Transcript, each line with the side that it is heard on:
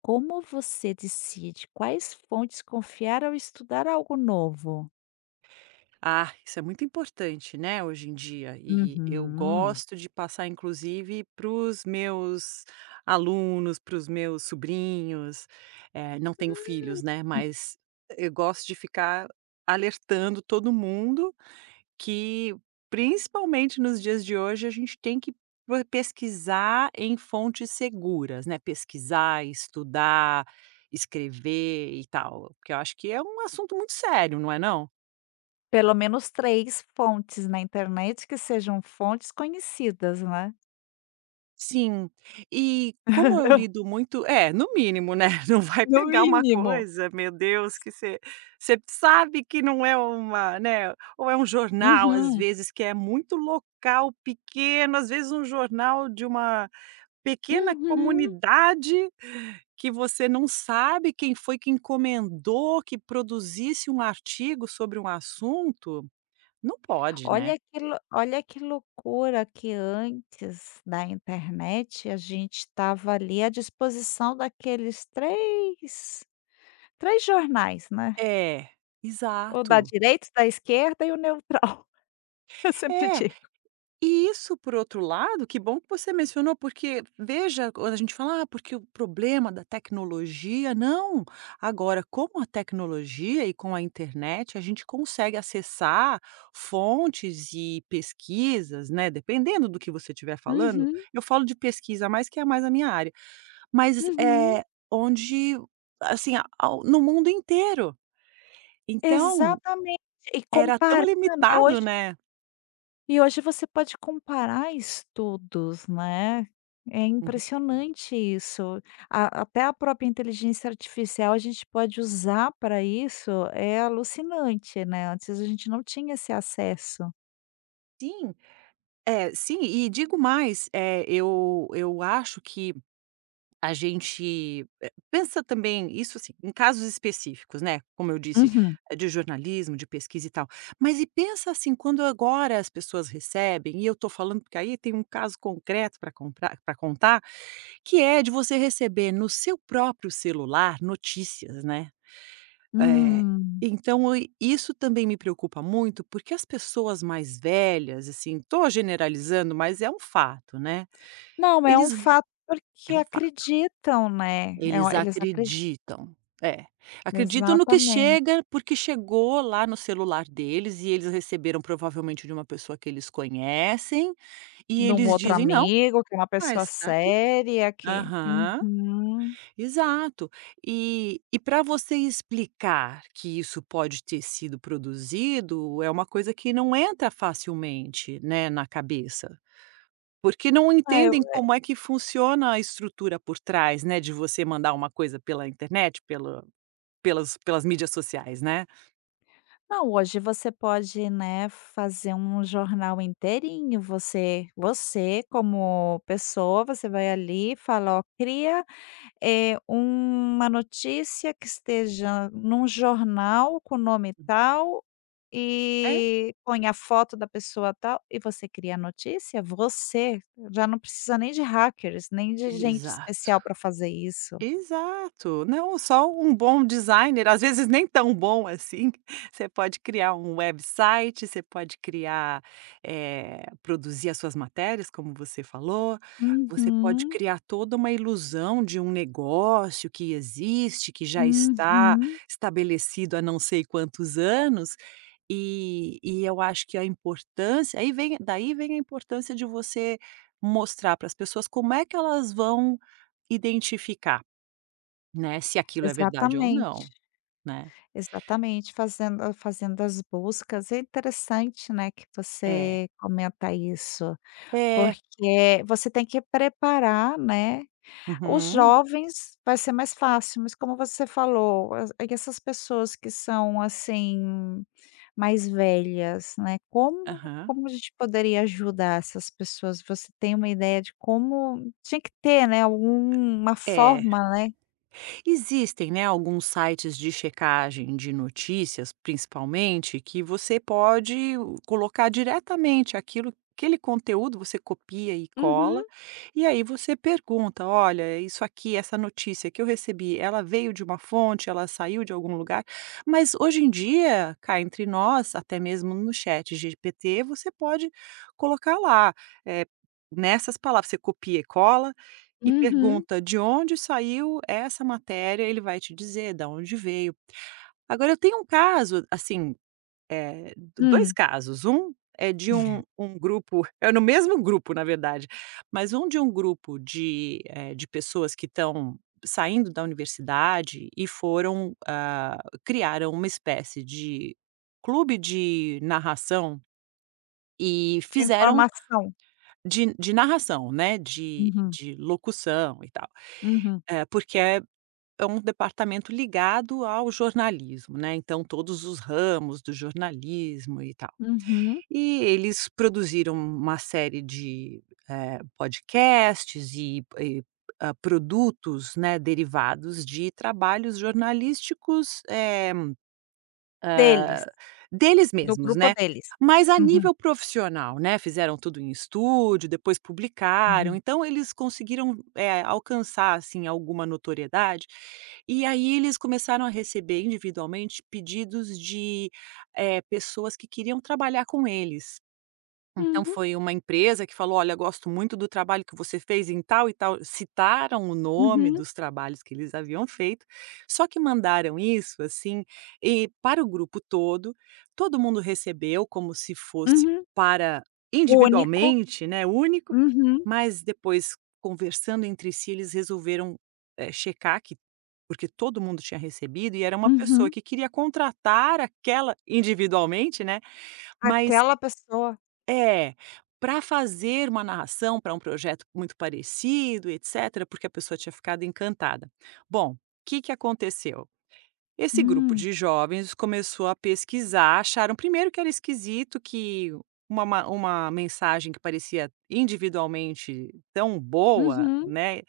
left: Como você decide quais fontes confiar ao estudar algo novo?
right: Ah, isso é muito importante, né, hoje em dia. E eu
left: Uhum.
right: gosto de passar, inclusive, para os meus alunos, para os meus sobrinhos. Não tenho filhos, né, mas eu gosto de ficar alertando todo mundo que, principalmente nos dias de hoje, a gente tem que pesquisar em fontes seguras, né? Pesquisar, estudar, escrever e tal. Porque eu acho que é um assunto muito sério, não é não?
left: Pelo menos 3 fontes na internet que sejam fontes conhecidas, né?
right: Sim. E como eu lido muito é, no mínimo, né, não vai
left: No
right: pegar uma
left: mínimo.
right: coisa, meu Deus, que você sabe que não é uma né, ou é um jornal, às
left: Uhum,
right: vezes, que é muito local, pequeno, às vezes um jornal de uma pequena
left: uhum.
right: comunidade que você não sabe quem foi que encomendou que produzisse um artigo sobre um assunto. Não pode, né.
left: Olha que loucura que antes da internet a gente estava ali à disposição daqueles três jornais, né?
right: É,
left: O da
right: exato.
left: direita, da esquerda e o neutral, eu sempre
right: É.
left: digo.
right: E isso, por outro lado, que bom que você mencionou, porque veja, quando a gente fala, ah, porque o problema da tecnologia, não. Agora, com a tecnologia e com a internet, a gente consegue acessar fontes e pesquisas, né? Dependendo do que você estiver falando,
left: Uhum.
right: eu falo de pesquisa mais que é mais a minha área, mas
left: Uhum,
right: é onde, assim, no mundo inteiro. Então,
left: exatamente. E
right: era tão
left: comparar, né,
right: limitado,
left: hoje
right: né?
left: e hoje você pode comparar estudos, né. É
right: Uhum.
left: impressionante isso. A até a própria inteligência artificial a gente pode usar para isso, é alucinante, né, antes a gente não tinha esse acesso.
right: Sim. É, sim, e digo mais, eu acho que a gente, pensa também isso, assim, em casos específicos, né, como eu disse,
left: Uhum.
right: de jornalismo, de pesquisa e tal. Mas e pensa, assim, quando agora as pessoas recebem, e eu estou falando porque aí tem um caso concreto para comprar para contar, que é de você receber no seu próprio celular notícias, né. É,
left: Hum.
right: então e isso também me preocupa muito, porque as pessoas mais velhas, assim, tô generalizando, mas é um fato, né,
left: Não, é um
right: eles re
left: fato porque
right: é um fato,
left: acreditam, né, é o
right: eles
left: eles acredi
right: acreditam. É, acreditam no que
left: exatamente.
right: chega, porque chegou lá no celular deles e eles receberam provavelmente de uma pessoa que eles conhecem, e
left: De um
right: eles
left: outro
right: dizem: "Não,
left: amigo, que é uma pessoa
right: mas tá aqui".
left: séria que
right: Aham.
left: uhum.
right: Exato. E para você explicar que isso pode ter sido produzido, é uma coisa que não entra facilmente, né, na cabeça. Porque não
left: Ah, eu
right: entendem como é que funciona a estrutura por trás, né, de você mandar uma coisa pela internet, pelas mídias sociais, né?
left: Não, hoje você pode, né, fazer um jornal inteirinho, você como pessoa, você vai ali e fala: "Ó, cria, uma notícia que esteja num jornal com o nome tal,
right: É?
left: e põe a foto da pessoa tal", e você cria a notícia, você, já não precisa nem de hackers, nem de gente
right: Exato.
left: especial para fazer isso.
right: Exato. Não, só um bom designer, às vezes nem tão bom assim, você pode criar um website, você pode criar, produzir as suas matérias, como você falou, você pode
left: Uhum,
right: criar toda uma ilusão de um negócio que existe, que já está
left: uhum.
right: estabelecido há não sei quantos anos, e eu acho que a importância aí vem daí vem a importância de você mostrar para as pessoas como é que elas vão identificar. Né, se aquilo é verdade ou
left: Exatamente,
right: não, né.
left: exatamente, fazendo as buscas. É interessante, né, que
right: É.
left: você comenta isso,
right: É.
left: porque você tem que preparar, né, os
right: Uhum.
left: jovens vai ser mais fácil, mas como você falou, as e essas pessoas que são, assim, mais velhas, né, como
right: Aham.
left: como a gente poderia ajudar essas pessoas? Você tem uma ideia de como tinha que ter, né, alguma
right: É.
left: forma, né.
right: Existem, né, alguns sites de checagem de notícias, principalmente, que você pode colocar diretamente aquilo aquele conteúdo você copia e
left: Uhum,
right: cola, e aí você pergunta: "Olha, isso aqui, essa notícia que eu recebi, ela veio de uma fonte, ela saiu de algum lugar?". Mas hoje em dia, cá entre nós, até mesmo no ChatGPT, você pode colocar lá, eh, nessas palavras, você copia e cola, e
left: uhum,
right: pergunta de onde saiu essa matéria, ele vai te dizer da onde veio. Agora eu tenho um caso, assim, eh, do 2
left: hum.
right: casos, um é de um grupo é no mesmo grupo na verdade, mas um de um grupo de, de pessoas que estão saindo da universidade e foram, criaram uma espécie de clube de narração e
left: De
right: fizeram
left: informação.
right: de narração, né, de
left: Uhum,
right: de locução e tal.
left: uhum,
right: Porque é um departamento ligado ao jornalismo, né, então todos os ramos do jornalismo e tal.
left: uhum.
right: E eles produziram uma série de, podcasts e produtos, né, derivados de trabalhos jornalísticos,
left: Deles,
right: Hã, deles
left: do
right: mesmos,
left: grupo
right: né.
left: deles.
right: Mas a
left: Uhum,
right: nível profissional, né, fizeram tudo em estúdio, depois publicaram,
left: uhum,
right: então eles conseguiram, alcançar, assim, alguma notoriedade, e aí eles começaram a receber individualmente pedidos de, pessoas que queriam trabalhar com eles. Então
left: uhum,
right: foi uma empresa que falou: "Olha, gosto muito do trabalho que você fez em tal e tal", citaram o nome
left: uhum,
right: dos trabalhos que eles haviam feito, só que mandaram isso, assim, e para o grupo todo, todo mundo recebeu como se fosse
left: uhum.
right: para
left: Único.
right: individualmente, né, único,
left: Uhum,
right: mas depois conversando entre si eles resolveram, checar que porque todo mundo tinha recebido e era uma pessoa
left: uhum.
right: que queria contratar aquela individualmente, né, mas
left: Aquela pessoa.
right: é, para fazer uma narração para um projeto muito parecido, etcétera, porque a pessoa tinha ficado encantada. Bom, o que que aconteceu? Esse grupo
left: Hum,
right: de jovens começou a pesquisar, acharam primeiro que era esquisito que uma mensagem que parecia individualmente tão boa,
left: uhum.
right: né,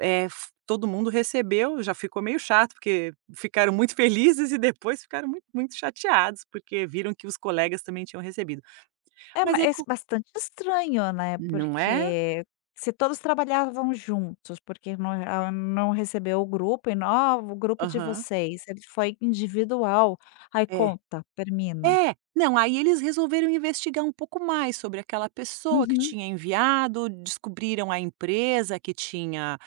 right: eh, f todo mundo recebeu, já ficou meio chato, porque ficaram muito felizes e depois ficaram muito, muito chateados, porque viram que os colegas também tinham recebido.
left: É,
right: Mas
left: ma
right: aí
left: é
right: co
left: bastante estranho, né,
right: não é?
left: porque se todos trabalhavam juntos, porque não a não recebeu o grupo e não "Ah, o grupo de
right: Aham.
left: vocês", ele foi individual. Aí
right: É.
left: conta, termina.
right: É, não, aí eles resolveram investigar um pouco mais sobre aquela pessoa que
left: Uhum.
right: tinha enviado, descobriram a empresa que tinha,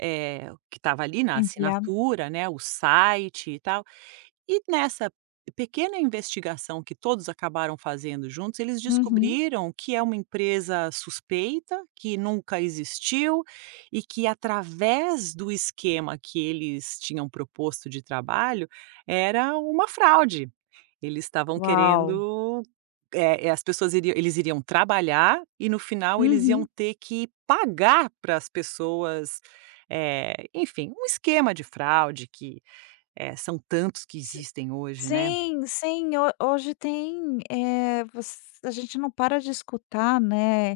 right: que estava ali na
left: Enviar.
right: assinatura, né, o site e tal. E nessa pequena investigação que todos acabaram fazendo juntos, eles
left: Uhum.
right: descobriram que é uma empresa suspeita, que nunca existiu e que, através do esquema que eles tinham proposto de trabalho, era uma fraude. Eles estavam
left: Uau!
right: querendo. As pessoas iriam, eles iriam trabalhar e no final eles iam
left: Uhum.
right: ter que pagar para as pessoas, enfim, um esquema de fraude que é, são tantos que existem hoje, né.
left: Sim, sim, ho hoje tem, eh, voc a gente não para de escutar, né,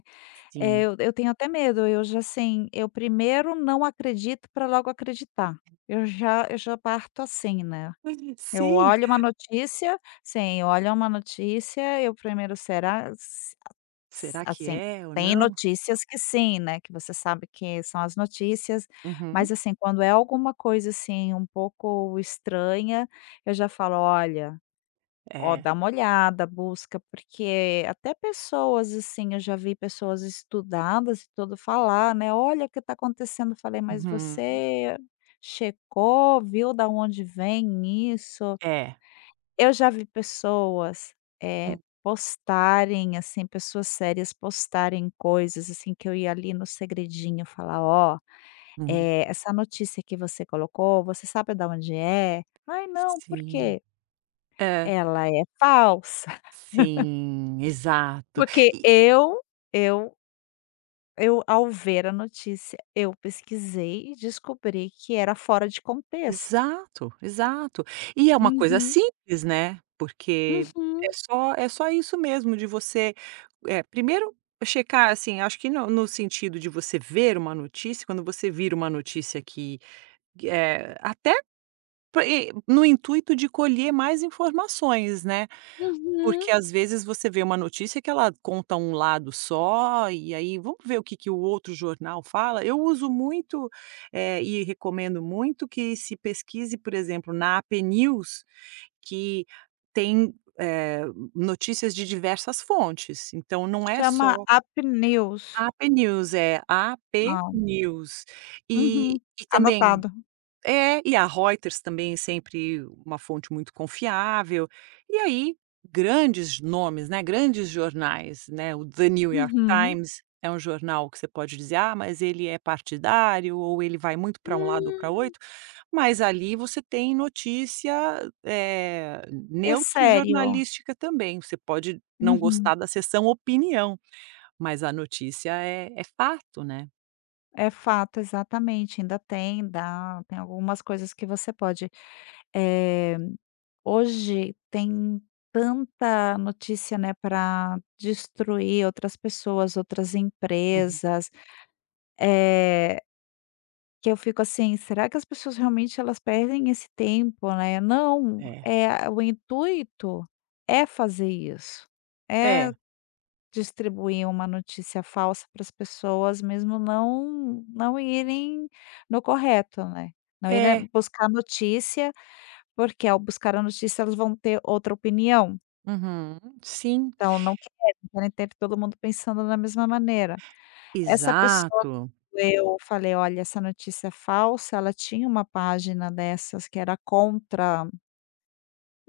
right: Sim.
left: eu tenho até medo, eu já assim, eu primeiro não acredito para logo acreditar. Eu já parto assim, né. Eu
right: Sim.
left: olho uma notícia sim, eu olho uma notícia, eu primeiro: "Será? S
right: Será que
left: assim,
right: é ou
left: tem
right: não?
left: notícias que sim, né, que você sabe que são as notícias,
right: Uhum.
left: mas assim, quando é alguma coisa, assim, um pouco estranha, eu já falo: "Olha, ó,
right: É.
left: dá uma olhada, busca", porque até pessoas, assim, eu já vi pessoas estudadas e tudo falar, né: "Olha o que tá acontecendo", eu falei: "Mas
right: Uhum.
left: você checou, viu da onde vem isso?"
right: É.
left: Eu já vi pessoas, eh,
right: Hum.
left: postarem, assim, pessoas sérias postarem coisas, assim, que eu ia ali no segredinho falar: "Ó,
right: Uhum.
left: essa notícia que você colocou, você sabe da onde é?". "Ai não, por
right: Sim.
left: quê?".
right: É.
left: "Ela é falsa".
right: Sim, exato.
left: Porque
right: E
left: eu eu ao ver a notícia, eu pesquisei e descobri que era fora de contexto.
right: exato, exato. E é uma coisa
left: Uhum,
right: simples, né, porque
left: uhum,
right: é só isso mesmo de você, primeiro checar, assim, acho que no sentido de você ver uma notícia, quando você vira uma notícia que, é até Pra e no intuito de colher mais informações, né, porque
left: uhum.
right: às vezes você vê uma notícia que ela conta um lado só, e aí vamos ver o que que o outro jornal fala. Eu uso muito, e recomendo muito que se pesquise, por exemplo, na AP News, que tem, eh, notícias de diversas fontes, então não é
left: Chama
right: só
left: Apneus.
right: AP News, é AP News. E
left: Uhum,
right: e também
left: anotado.
right: e a Reuters também é sempre uma fonte muito confiável. E aí, grandes nomes, né, grandes jornais, né, o The New York
left: Uhum.
right: Times é um jornal que você pode dizer: "Ah, mas ele é partidário ou ele vai muito para um lado ou para
left: Hum.
right: outro", mas ali você tem notícia, eh,
left: É
right: neutra e
left: sério.
right: jornalística também. Você pode não
left: Uhum.
right: gostar da seção opinião, mas a notícia é fato, né.
left: É fato, exatamente, ainda tem, dá tem algumas coisas que você pode, eh, hoje tem tanta notícia, né, para destruir outras pessoas, outras
right: Uhum.
left: empresas, eh, que eu fico assim: "Será que as pessoas realmente elas perdem esse tempo, né?" Não,
right: É,
left: é o intuito é fazer isso, é
right: é,
left: distribuir uma notícia falsa para as pessoas, mesmo não irem no correto, né. Não
right: é.
left: irem buscar a notícia, porque ao buscar a notícia elas vão ter outra opinião,
right: Uhum. Sim,
left: então não querem, querem ter todo mundo pensando da mesma maneira. Essa pessoa
right: exato.
left: que eu falei: "Olha, essa notícia é falsa", ela tinha uma página dessas que era contra.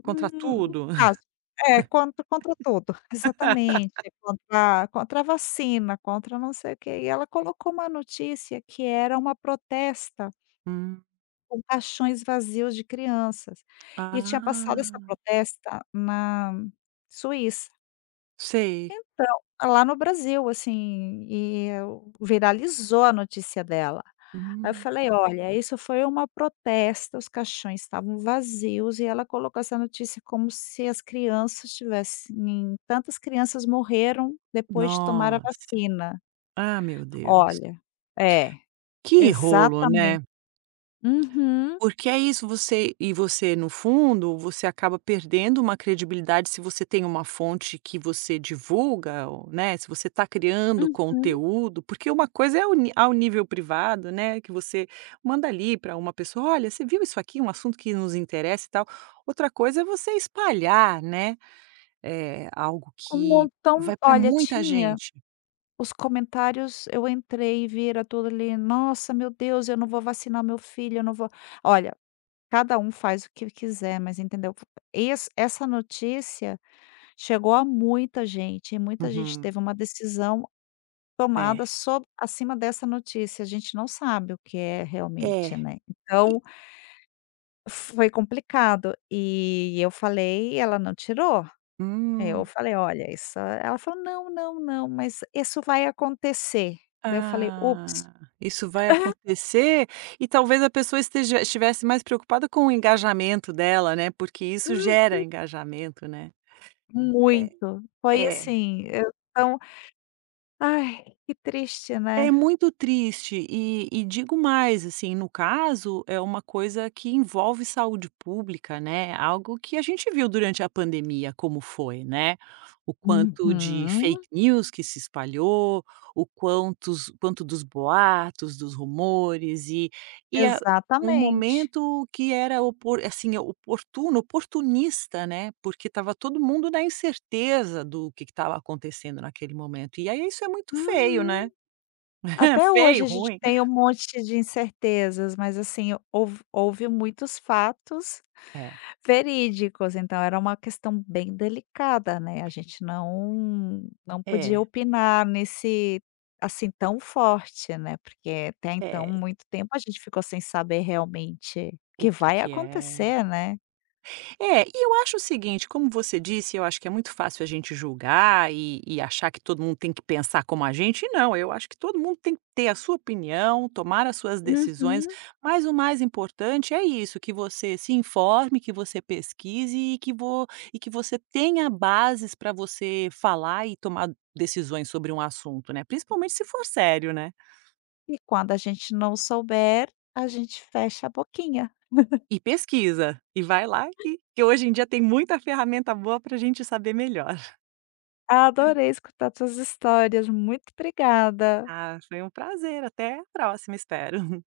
right: Contra
left: No
right: tudo.
left: caso é, contra tudo, exatamente, contra a vacina, contra não sei o quê, e ela colocou uma notícia que era uma protesta
right: Hum.
left: com caixões vazios de crianças, e tinha passado essa
right: Ah,
left: protesta na Suíça.
right: sei.
left: Então, lá no Brasil, assim, e eu viralizou a notícia dela. Aí eu
right: Hum.
left: falei: "Olha, isso foi uma protesta, os caixões estavam vazios e ela colocou essa notícia como se as crianças tivessem tantas crianças morreram depois de tomar a
right: Nossa.
left: vacina".
right: Ah, meu Deus.
left: Olha é,
right: Que rolo,
left: exatamente.
right: né?
left: Uhum,
right: Porque é isso, você no fundo, você acaba perdendo uma credibilidade se você tem uma fonte que você divulga, ou, né, se você está criando
left: uhum.
right: conteúdo, porque uma coisa é ao nível privado, né, que você manda ali para uma pessoa: "Olha, você viu isso aqui, um assunto que nos interessa e tal". Outra coisa é você espalhar, né, é algo
left: Um
right: que
left: montão,
right: vai para
left: olha,
right: muita
left: tinha.
right: gente.
left: Os comentários eu entrei e vira tudo ali: "Nossa, meu Deus, eu não vou vacinar meu filho, eu não vou". Olha, cada um faz o que quiser, mas entendeu? Es Essa notícia chegou a muita gente e muita gente
right: Uhum.
left: teve uma decisão
right: É.
left: tomada sob acima dessa notícia, a gente não sabe o que é realmente,
right: É.
left: né.
right: E
left: Então, foi complicado e eu falei e ela não tirou. Eu
right: Hum.
left: falei: "Olha, isso" ela falou: "Não, não, não, mas isso vai acontecer". Daí eu falei: "Ups".
right: Ah, isso vai acontecer e talvez a pessoa esteja estivesse mais preocupada com o engajamento dela, né, porque isso
left: Hum,
right: gera engajamento, né. É.
left: muito. Foi
right: É.
left: assim, eu então, ai, que triste, né?
right: É muito triste e digo mais, assim, no caso, é uma coisa que envolve saúde pública, né, algo que a gente viu durante a pandemia como foi, né, o quanto de
left: Uhum.
right: fake news que se espalhou, o quantos quanto dos boatos, dos rumores e a um
left: Exatamente.
right: momento que era opor assim, oportuno, oportunista, né, porque estava todo mundo na incerteza do que estava acontecendo naquele momento, e aí isso é muito feio, né.
left: Uhum. Até hoje
right: Feio,
left: a gente
right: ruim.
left: tem um monte de incertezas, mas assim, houve muitos fatos
right: É,
left: verídicos, então era uma questão bem delicada, né, a gente não podia
right: é,
left: opinar nesse, assim, tão forte, né, porque até então,
right: é.
left: muito tempo a gente ficou sem saber realmente o
right: O
left: que
right: que
left: vai
right: que é
left: acontecer, né.
right: É, e eu acho o seguinte, como você disse, eu acho que é muito fácil a gente julgar e achar que todo mundo tem que pensar como a gente, não, eu acho que todo mundo tem que ter a sua opinião, tomar as suas decisões,
left: Uhum.
right: mas o mais importante é isso, que você se informe, que você pesquise e que vo e que você tenha bases para você falar e tomar decisões sobre um assunto, né, principalmente se for sério, né.
left: E quando a gente não souber, a gente fecha a boquinha.
right: E pesquisa, e vai lá e que hoje em dia tem muita ferramenta boa para a gente saber melhor.
left: Adorei escutar suas histórias, muito obrigada.
right: Ah, foi um prazer, até a próxima, espero.